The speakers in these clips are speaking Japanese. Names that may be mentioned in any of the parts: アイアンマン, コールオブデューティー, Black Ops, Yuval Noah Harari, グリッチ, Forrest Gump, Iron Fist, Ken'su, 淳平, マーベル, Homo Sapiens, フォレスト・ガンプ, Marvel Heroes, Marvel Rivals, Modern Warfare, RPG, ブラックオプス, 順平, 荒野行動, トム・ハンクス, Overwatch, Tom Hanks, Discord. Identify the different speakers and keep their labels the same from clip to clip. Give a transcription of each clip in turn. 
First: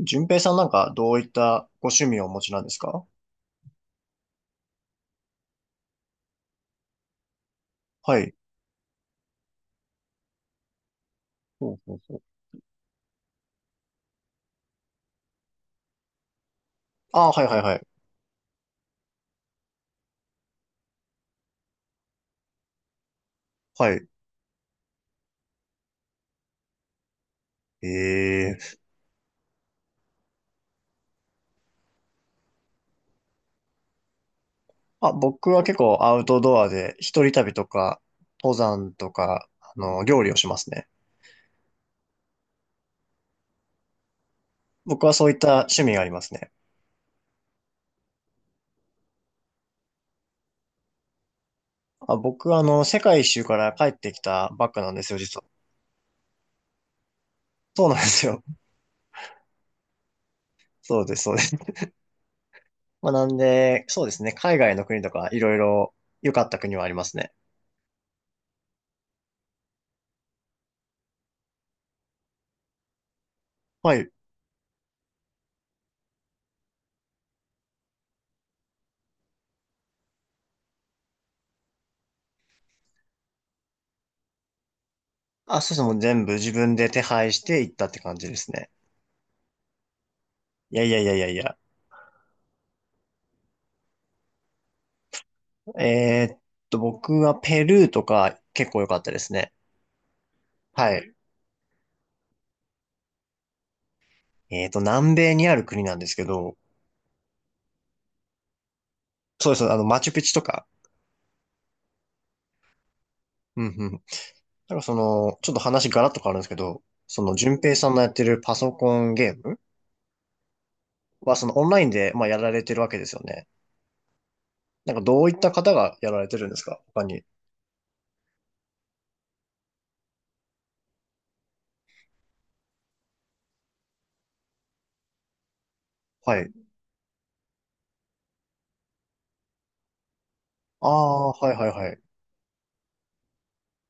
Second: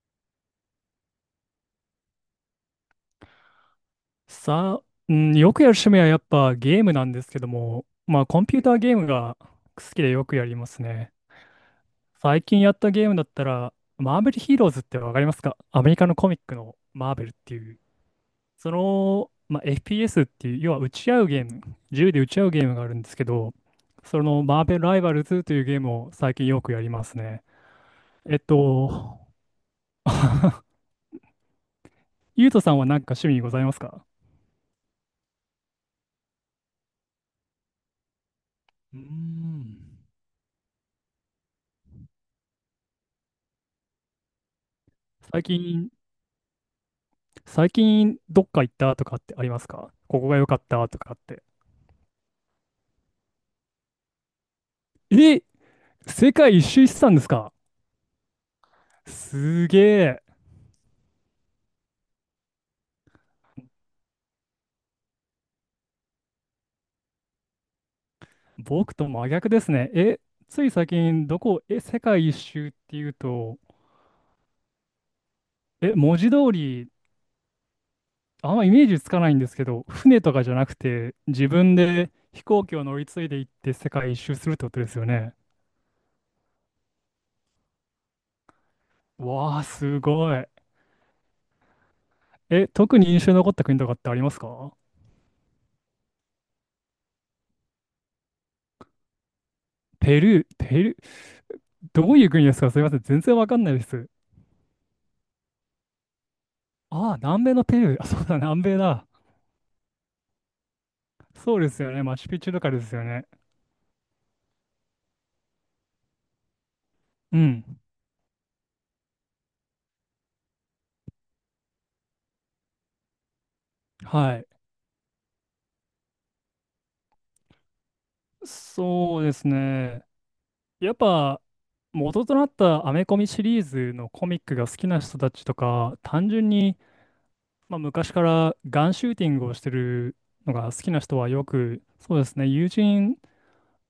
Speaker 1: 順平さん、なんかどういったご趣味をお持ちなんですか？
Speaker 2: さあ、うん、よくやる趣味はやっぱゲームなんですけども、
Speaker 1: は
Speaker 2: まあ
Speaker 1: い。
Speaker 2: コンピューターゲームが好きでよくやりますね。
Speaker 1: ほうほうほう。
Speaker 2: 最近やったゲームだったら、マーベルヒーローズってわかりますか？アメリカのコミックのマーベル
Speaker 1: あ、
Speaker 2: っ
Speaker 1: はい
Speaker 2: て
Speaker 1: はい
Speaker 2: い
Speaker 1: は
Speaker 2: う、
Speaker 1: い。
Speaker 2: その、まあ、FPS っていう、要は撃ち合うゲーム、銃で撃ち合うゲームがあるんですけど、
Speaker 1: はい。
Speaker 2: そのマーベルライバルズというゲームを最近よくやりますね。えっ
Speaker 1: ええ。
Speaker 2: と、ゆうとさんは何か趣味ございますか？
Speaker 1: あ、僕は結構アウトドアで一人旅とか、登山
Speaker 2: うー
Speaker 1: とか、
Speaker 2: ん。
Speaker 1: 料理をしますね。僕はそういっ
Speaker 2: 最
Speaker 1: た趣
Speaker 2: 近、
Speaker 1: 味がありますね。
Speaker 2: 最近どっか行ったとかってありますか？ここが良かったとかって。
Speaker 1: あ、僕は世界一周から帰ってきたばっかなんですよ、実
Speaker 2: え、
Speaker 1: は。
Speaker 2: 世界一周してたんですか？
Speaker 1: そうなんですよ。
Speaker 2: すげえ。
Speaker 1: そうです、そうです。まあ、なんで、そうですね。海外の国とか、いろいろ良かった国はありますね。
Speaker 2: 僕と真逆ですね。え、つい最近どこ、え、世界一周っていうと、
Speaker 1: はい。
Speaker 2: え、文字通り、あんまイメージつかないんですけど、船とかじゃなくて、自分で飛行機を乗り継いで行って世界一周するってことですよね。
Speaker 1: あ、そうですね。もう全部自分で手配して行ったって感じですね。
Speaker 2: わあ、すごい。
Speaker 1: いやいやいやいやいや。
Speaker 2: え、特に印象に残った国とかってありますか？
Speaker 1: えーっ僕はペルーとか結構良かったですね。
Speaker 2: ペルー、ペ
Speaker 1: は
Speaker 2: ルー、
Speaker 1: い。
Speaker 2: どういう国ですか？すみません、全然わかんないです。
Speaker 1: 南米にある国なんですけど、
Speaker 2: ああ、南米のペルー。あ、そうだ、南米だ。
Speaker 1: そうです、マチュピチュとか。
Speaker 2: そうですよね。マチュピチュとかですよね。
Speaker 1: うんうん。なんかちょっと話ガラッと変わるんですけど、
Speaker 2: う
Speaker 1: 淳
Speaker 2: ん。
Speaker 1: 平さんのやってるパソコンゲームは、オンラインで、まあ、やられてるわけですよね。
Speaker 2: はい。
Speaker 1: なんか、どういった方がやられてるんですか、他に？
Speaker 2: そうですね。やっぱ、元となったアメコミシリーズのコミックが好きな人たちとか、単
Speaker 1: は
Speaker 2: 純
Speaker 1: い。
Speaker 2: に、まあ、昔からガンシューティングをしてるのが好
Speaker 1: あ
Speaker 2: きな人は
Speaker 1: あ、
Speaker 2: よ
Speaker 1: はいはい
Speaker 2: く、
Speaker 1: はい。
Speaker 2: そうですね。友人、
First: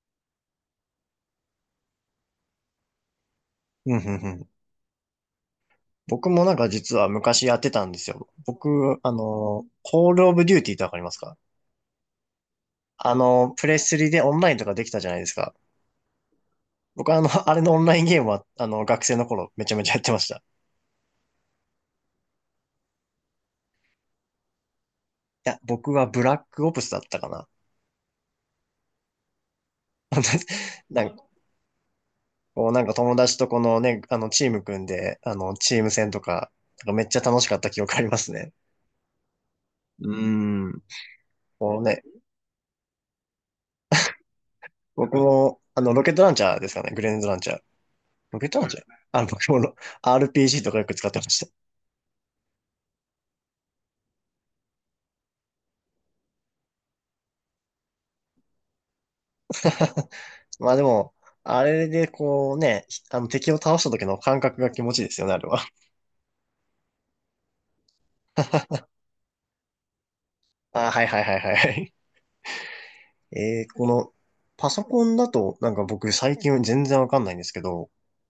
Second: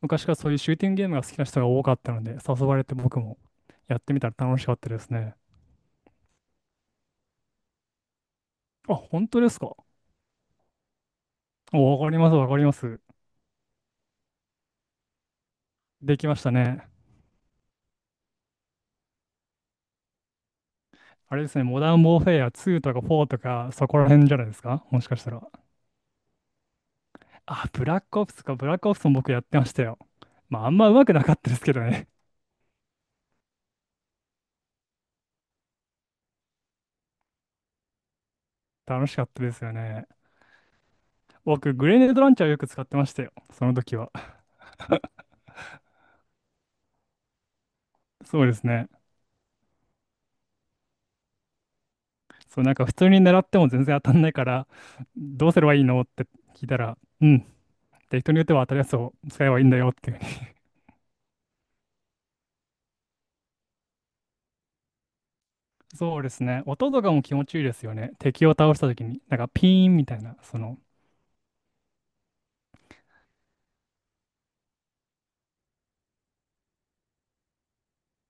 Speaker 2: 昔からそういうシューティングゲームが好きな人が多かったので、誘われて僕も
Speaker 1: う
Speaker 2: や
Speaker 1: ん
Speaker 2: っ
Speaker 1: う
Speaker 2: て
Speaker 1: ん
Speaker 2: みた
Speaker 1: う
Speaker 2: ら
Speaker 1: ん。
Speaker 2: 楽しかったですね。
Speaker 1: 僕もなんか実は昔やってたんですよ。
Speaker 2: あ、
Speaker 1: 僕、
Speaker 2: 本当ですか。
Speaker 1: コールオブデューティーってわかりますか？
Speaker 2: おわかります、わかります。
Speaker 1: プレスリでオンラインとかできたじゃないですか。
Speaker 2: できましたね。
Speaker 1: 僕はあれのオンラインゲームは、学生の頃めちゃめちゃやってました。い
Speaker 2: あれですね、モダン・ウォーフェア2とか4とか、そこら辺じゃないですか？もしかしたら。
Speaker 1: や、僕はブラックオプスだったかな。
Speaker 2: あ、ブラックオプスか、ブラックオプスも僕やってましたよ。まあ、あんま上
Speaker 1: な
Speaker 2: 手く
Speaker 1: んか、
Speaker 2: なかったですけどね。
Speaker 1: こうなんか友達とこのね、チーム組んで、チーム戦とか、なんかめっちゃ楽しかった記憶ありますね。
Speaker 2: 楽しかったですよね。
Speaker 1: うーん。
Speaker 2: 僕、
Speaker 1: こう
Speaker 2: グレ
Speaker 1: ね、
Speaker 2: ネードランチャーをよく使ってましたよ。その時は。
Speaker 1: 僕も、ロケットランチャーですかね、グレネードランチャー。ロ
Speaker 2: そう
Speaker 1: ケッ
Speaker 2: で
Speaker 1: ト
Speaker 2: す
Speaker 1: ランチャー
Speaker 2: ね。
Speaker 1: 僕もRPG とかよく使ってました。
Speaker 2: そう、なんか普通に狙っても全然当たんないから、どうすればいいのって聞いたら、うん。で、人に打っては当たるやつを使えばいいんだよっていうふうに。
Speaker 1: まあでも、あれでこうね、敵を倒した時の感覚が気持ちいいですよね、あれは。
Speaker 2: そうですね。音とかも気持ちいいですよね。敵を倒した時に。なんかピーンみたいな、その、
Speaker 1: ああ、はいはいはいはい。えー、この、パソコンだと、なんか僕最近全然わかんないんですけど、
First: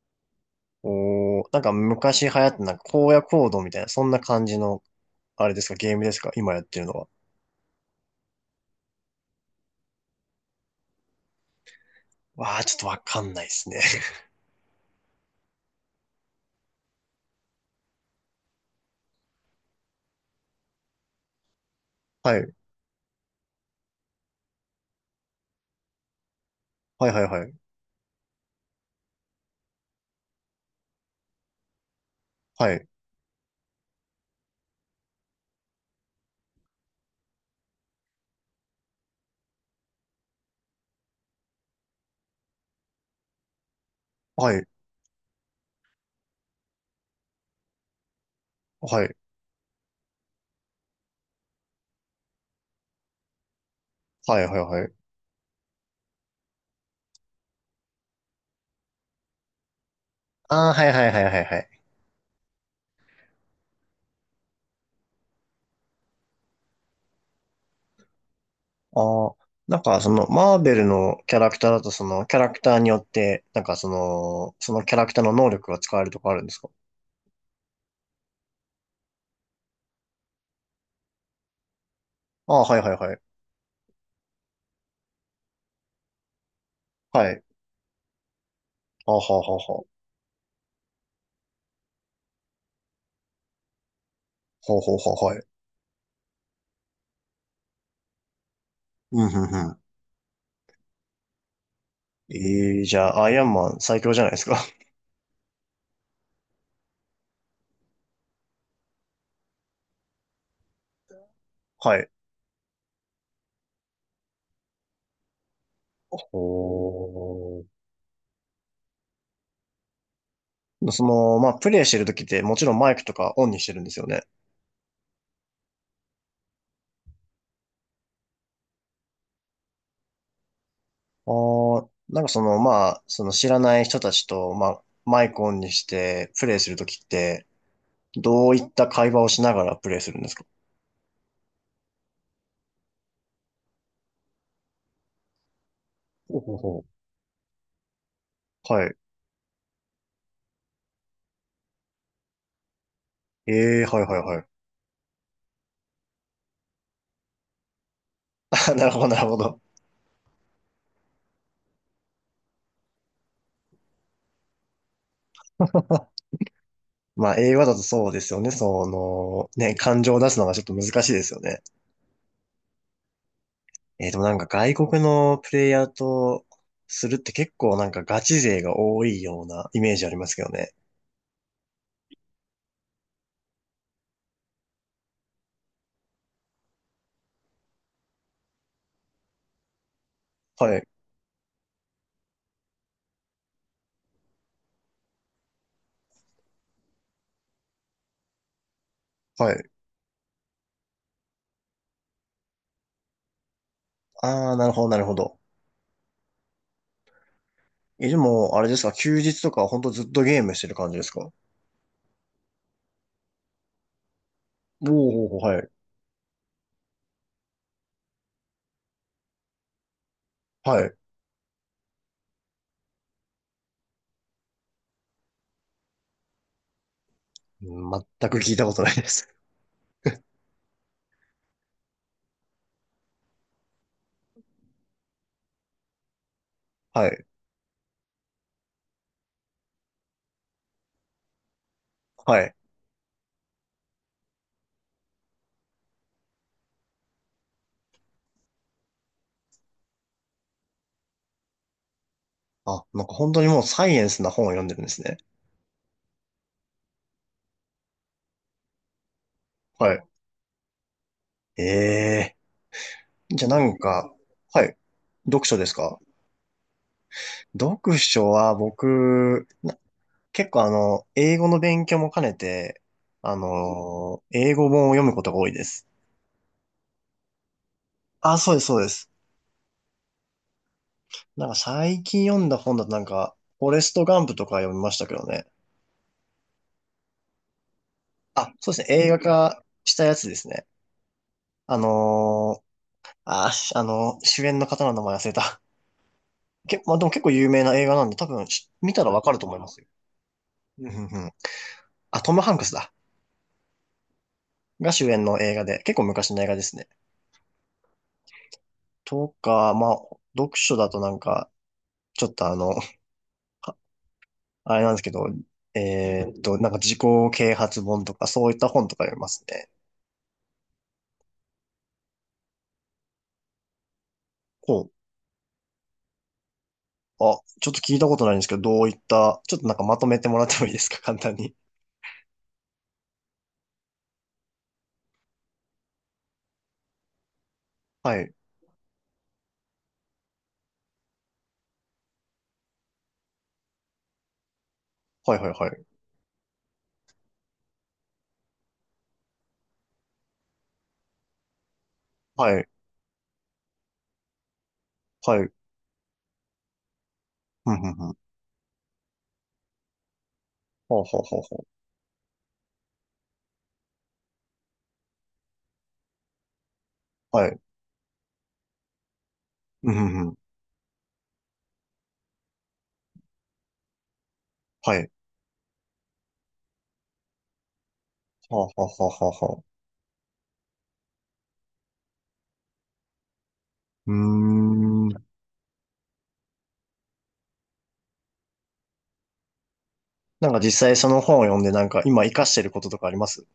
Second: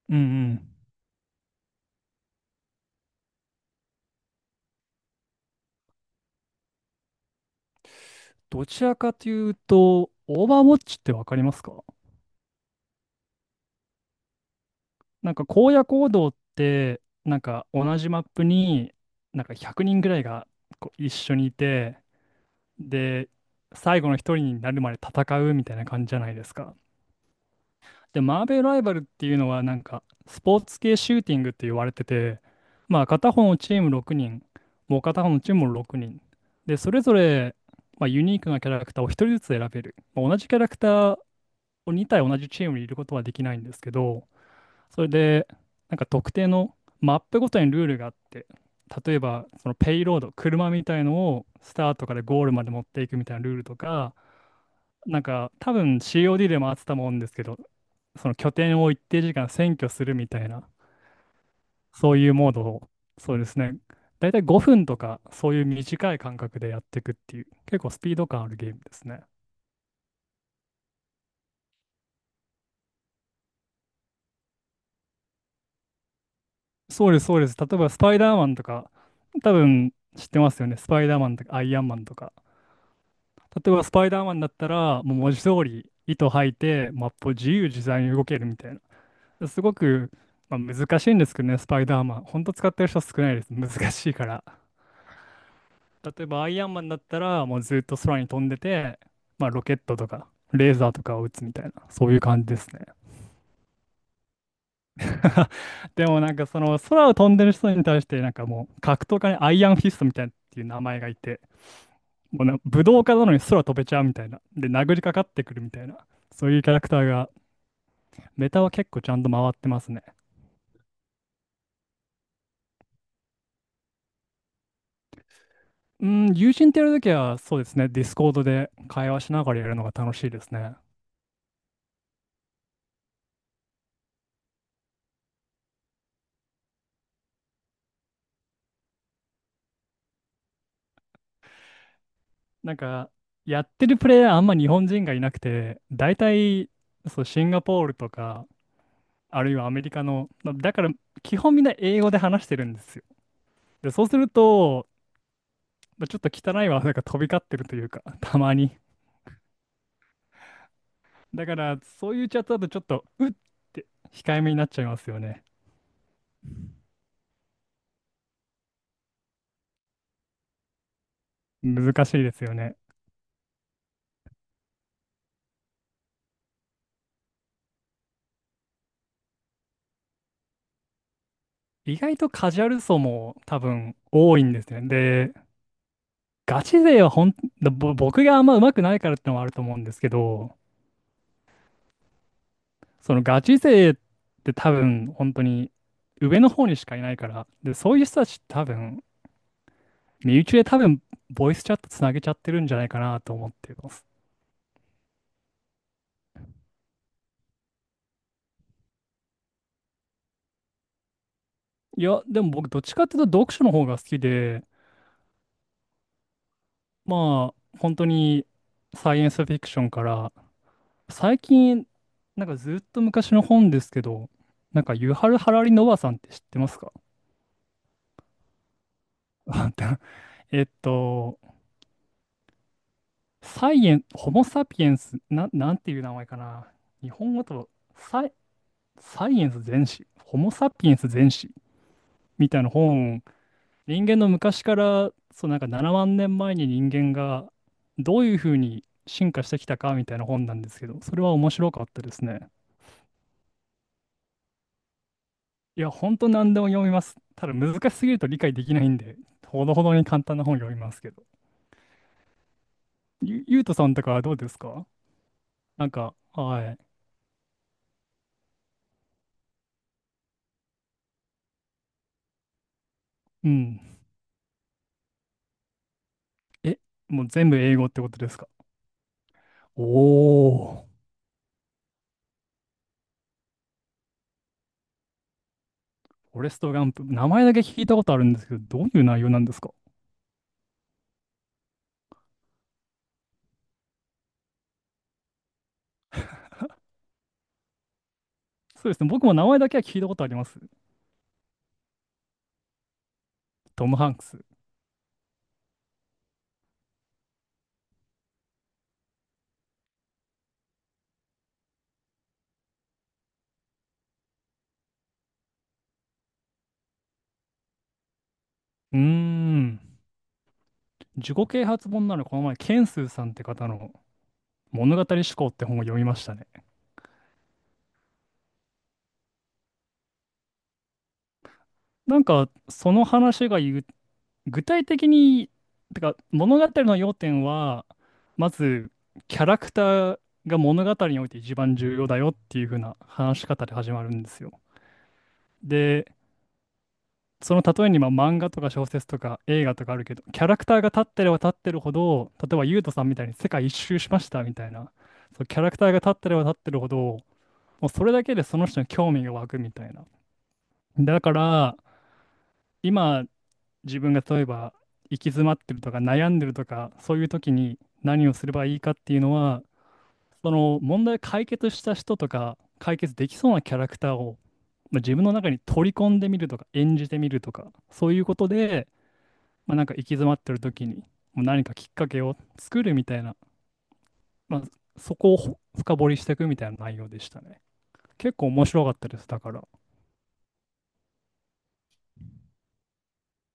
Speaker 2: うんうん。
Speaker 1: なんか昔流行ってなんか荒野行動みたいな、そんな感じの、あれですか、ゲームですか、今やってるのは？
Speaker 2: どちらかというと、オーバーウォッチってわかりますか？
Speaker 1: わー、ちょっとわかんないですね。
Speaker 2: なんか荒野行動って、なんか同じマップに、なんか100人ぐらいがこう一緒にいて、
Speaker 1: はい。
Speaker 2: で、最後の一人になるまで戦うみたいな感じじゃないですか。
Speaker 1: はいはいはい。
Speaker 2: で、マーベルライバルっていうのは、なんかスポーツ系シューティングって言われてて、
Speaker 1: はい。
Speaker 2: まあ片方のチーム6人、もう片方のチームも6人。で、それぞれ、まあ、ユニークなキャラクターを一人ずつ選べる。まあ同じキャラクター2体同じチームにいることはできないんですけど、
Speaker 1: はい。
Speaker 2: それで、なんか特定のマップごとにルールがあって、
Speaker 1: はい。
Speaker 2: 例えばそのペイロード、車みたいのをスタートからゴールまで持っていくみたいなルールとか、
Speaker 1: はいはいはい。
Speaker 2: なんか多分 COD でもあってたもんですけど、その拠点を一定時間占拠するみたいな、
Speaker 1: あー、はいはいはいはいはい。
Speaker 2: そういうモードを、そうですね、大体5分とか、そういう短い間隔でやっていくっていう、結構スピード感あるゲ
Speaker 1: あー、はいはいはいはい
Speaker 2: ームですね。
Speaker 1: はい。あ、なんかマーベルのキャラクターだとキャラクターによって、なんかそのキャラクターの能力が使えるとかあるんですか？
Speaker 2: そうです、そうです。例えば、スパイダーマンとか、多分知ってますよね。スパイダーマンとか、アイアンマンとか。
Speaker 1: ああー、はいはいはい。
Speaker 2: 例えば、スパイダーマンだったら、もう文字通り、糸吐いて、マップ
Speaker 1: は
Speaker 2: を
Speaker 1: い。
Speaker 2: 自由自在に動けるみたい
Speaker 1: あーはーは
Speaker 2: な。
Speaker 1: ー
Speaker 2: すご
Speaker 1: はー。
Speaker 2: く、まあ、難しいんですけどね、スパイダーマン。本当使ってる人少ないです。難しいから。
Speaker 1: ほうほうほう、はい。
Speaker 2: 例えば、アイアンマンだったら、もうずっと空に飛んでて、
Speaker 1: うん、う
Speaker 2: まあ、ロ
Speaker 1: ん、う
Speaker 2: ケッ
Speaker 1: ん。
Speaker 2: トとか、レーザーとかを撃つみたいな、そういう感じです
Speaker 1: え
Speaker 2: ね。
Speaker 1: じゃあ、アイアンマン最強じゃないですか。
Speaker 2: でもなんかその空を飛んでる人に対してなんかもう格闘家にアイアンフィストみたいなっていう名前がいて
Speaker 1: はい。
Speaker 2: もうな、武道家なのに空飛べちゃうみたいな。で、殴りかかってくるみたいな。そういうキャラクターが、
Speaker 1: ほ
Speaker 2: メタは結構ちゃんと回ってますね。
Speaker 1: う、まあ、プレイしてる時ってもちろんマイクとかオンにしてるんですよね。
Speaker 2: うん、友人とやるときは、そうですね、ディスコードで会話しながらやるのが楽しいですね。
Speaker 1: なんかまあ、知らない人たちと、まあ、マイクオンにしてプレイする時って、どういった会話をしながらプレイするんですか？
Speaker 2: なんか、やってるプレイヤーあんま日本人がいなくて、大
Speaker 1: ほうほう
Speaker 2: 体、
Speaker 1: ほ
Speaker 2: そう、シンガポールとか、
Speaker 1: う。はい。
Speaker 2: あるいはアメリカの、まあだから、基本みんな英語で話してるんですよ。
Speaker 1: え
Speaker 2: で、
Speaker 1: は
Speaker 2: そ
Speaker 1: い
Speaker 2: うす
Speaker 1: はい
Speaker 2: る
Speaker 1: はい。
Speaker 2: と、まあちょっと汚い技が飛び交ってるというか、たま に。
Speaker 1: なるほど、なるほど。
Speaker 2: だから、そういうチャットだとちょっと、うって控えめになっちゃいますよね。
Speaker 1: まあ、映画だとそうですよね。ね、感情を出すのがちょっと難しいですよね。
Speaker 2: 難しいですよね。
Speaker 1: でもなんか外国のプレイヤーとするって結構なんかガチ勢が多いようなイメージありますけどね。
Speaker 2: 意外とカジュアル層も多分多いんですね。で、ガチ勢はほん、ぼ僕があんま上手くないからってのもあると思うんですけど、
Speaker 1: はい、
Speaker 2: そのガチ勢って多分本当に上の方にしかいないから、で、そういう人たちって多分、
Speaker 1: はい。
Speaker 2: 身内で多分ボイスチャットつなげちゃってるんじゃないかなと思ってます。
Speaker 1: ああ、なるほど、なるほど。え、でも、あれですか、休日とかはほんとずっとゲームしてる感じですか？お
Speaker 2: いや、でも僕どっちかっていうと読書の方が好きで、
Speaker 1: おー、はい、
Speaker 2: まあ、本当にサイエンスフィクションから、
Speaker 1: はい。
Speaker 2: 最近、なんかずっと昔の本ですけど、なんかユハル・ハラリ・ノバさんって知ってますか？
Speaker 1: うん、全く聞いたことないです。
Speaker 2: えっと、サイエン、ホモ・サピエンス、なんていう名前かな。
Speaker 1: は
Speaker 2: 日
Speaker 1: い、
Speaker 2: 本語だとサイ、サイエンス全史、ホモ・サピエンス全史
Speaker 1: は
Speaker 2: み
Speaker 1: い。
Speaker 2: たいな本、人間の昔から、そうなんか7万年前に人間がどういうふうに進化してきたかみたいな本なんですけど、それは面白かったですね。
Speaker 1: あ、なんか本当にもうサイエンスな本を読んでるんですね。
Speaker 2: いや、ほんと何でも読みます。ただ難しすぎると理解できないんで、ほどほ
Speaker 1: は
Speaker 2: どに
Speaker 1: い。
Speaker 2: 簡単な本読みますけど。
Speaker 1: ええー、じゃあな
Speaker 2: ゆうと
Speaker 1: ん
Speaker 2: さんとか
Speaker 1: か、
Speaker 2: はどうです
Speaker 1: はい。
Speaker 2: か？
Speaker 1: 読書です
Speaker 2: なん
Speaker 1: か？
Speaker 2: か、はい。
Speaker 1: 読書は僕、結構英語の勉強も兼ねて、
Speaker 2: うん。
Speaker 1: 英語本を読むことが多いです。
Speaker 2: え、もう全部英語ってことで
Speaker 1: あ、
Speaker 2: すか？
Speaker 1: そうです、そうです。
Speaker 2: おー。
Speaker 1: なんか最近読んだ本だとなんか、フォレスト・ガンプとか読みましたけどね。
Speaker 2: フォレスト・ガンプ。名前だけ聞いたことあるんです
Speaker 1: あ、
Speaker 2: けど、
Speaker 1: そうで
Speaker 2: どう
Speaker 1: すね、
Speaker 2: いう
Speaker 1: 映画
Speaker 2: 内容なんです
Speaker 1: 化
Speaker 2: か？
Speaker 1: したやつですね。あのー、あ、あの主演の方の名前忘れた。まあ、でも結構有名な映画なんで、多分
Speaker 2: そう
Speaker 1: 見
Speaker 2: で
Speaker 1: た
Speaker 2: すね。
Speaker 1: らわ
Speaker 2: 僕
Speaker 1: か
Speaker 2: も
Speaker 1: ると
Speaker 2: 名
Speaker 1: 思い
Speaker 2: 前
Speaker 1: ま
Speaker 2: だけ
Speaker 1: す
Speaker 2: は
Speaker 1: よ。
Speaker 2: 聞いたことあります。
Speaker 1: うんうんうん。あ、トム・ハンクスだ。
Speaker 2: トム・ハンクス。う
Speaker 1: が主演の映画で、結構昔の映画ですね。とか、まあ、読書だとなんか、ちょっとあれなんですけど、なんか自己啓発本とかそういった本と
Speaker 2: ー
Speaker 1: か読みますね。
Speaker 2: ん。自己啓発本ならこの前、ケンスーさんって方の
Speaker 1: こ
Speaker 2: 物語
Speaker 1: う。
Speaker 2: 思考って本を読みましたね。
Speaker 1: あ、ちょっと聞いたことないんですけど、どういった、ちょっとなんかまとめてもらってもいいですか、簡単に。
Speaker 2: なんか、その話が言う具体的に、てか物語の要点は、
Speaker 1: はい。
Speaker 2: まずキャラクターが物語において一番重要だよっていう風な話し方で始まるんですよ。
Speaker 1: はいはいはい。
Speaker 2: で、その例えにまあ漫画とか小説とか映画とかあるけど、キャラクターが立ってれば立ってるほど、例え
Speaker 1: は
Speaker 2: ば
Speaker 1: い。
Speaker 2: ユウトさんみたいに世界一周しましたみたいな、そ
Speaker 1: は
Speaker 2: う、
Speaker 1: い。
Speaker 2: キャラクターが立ってれば立ってるほど、も
Speaker 1: ふんふ
Speaker 2: う
Speaker 1: ん
Speaker 2: そ
Speaker 1: ふ
Speaker 2: れ
Speaker 1: ん。
Speaker 2: だけでその人に興味が湧くみたいな。
Speaker 1: ほうほう
Speaker 2: だか
Speaker 1: ほうほ
Speaker 2: ら、今自分が例えば行き詰まってるとか悩んでるとかそういう
Speaker 1: う。は
Speaker 2: 時
Speaker 1: い。
Speaker 2: に何をすればいいかっていうのは
Speaker 1: うんふんふん。
Speaker 2: その問題を解決した人とか解決できそうなキャラクターを、
Speaker 1: は
Speaker 2: まあ、
Speaker 1: い。
Speaker 2: 自分の中に取り込んでみるとか演じてみるとかそういうこと
Speaker 1: ははは
Speaker 2: で、
Speaker 1: ははうほうほ
Speaker 2: まあ、なんか行き詰まってる時にもう何かきっかけを作るみたいな、
Speaker 1: う。うー
Speaker 2: まあ、そ
Speaker 1: ん。
Speaker 2: こを深掘りしていくみたいな内容でしたね。結構面白かったです。だから。
Speaker 1: なんか実際その本を読んでなんか今活かしてることとかあります？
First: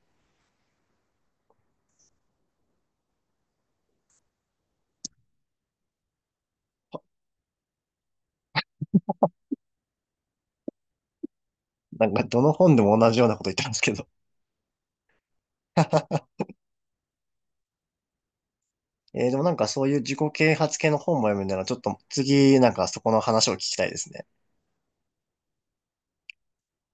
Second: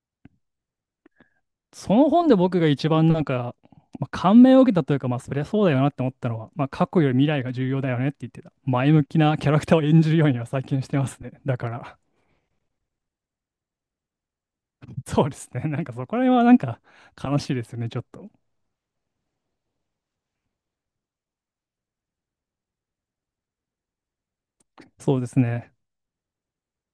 Speaker 2: その本で僕が一番なんか、まあ、感銘を受けたというか、まあ、そりゃそうだよなって思ったのは、まあ、過去より未来が重要だよねって言ってた。前向きなキャラクターを演じるようには最近してますね。だから、
Speaker 1: なんかどの本でも同じようなこと言ってますけど。
Speaker 2: そうですね。なんかそこら辺はなんか悲しいですよね、ちょっと。
Speaker 1: でもなんかそういう自己啓発系の本も読むならちょっと次なんかそこの話を聞きたいですね。
Speaker 2: そうですね。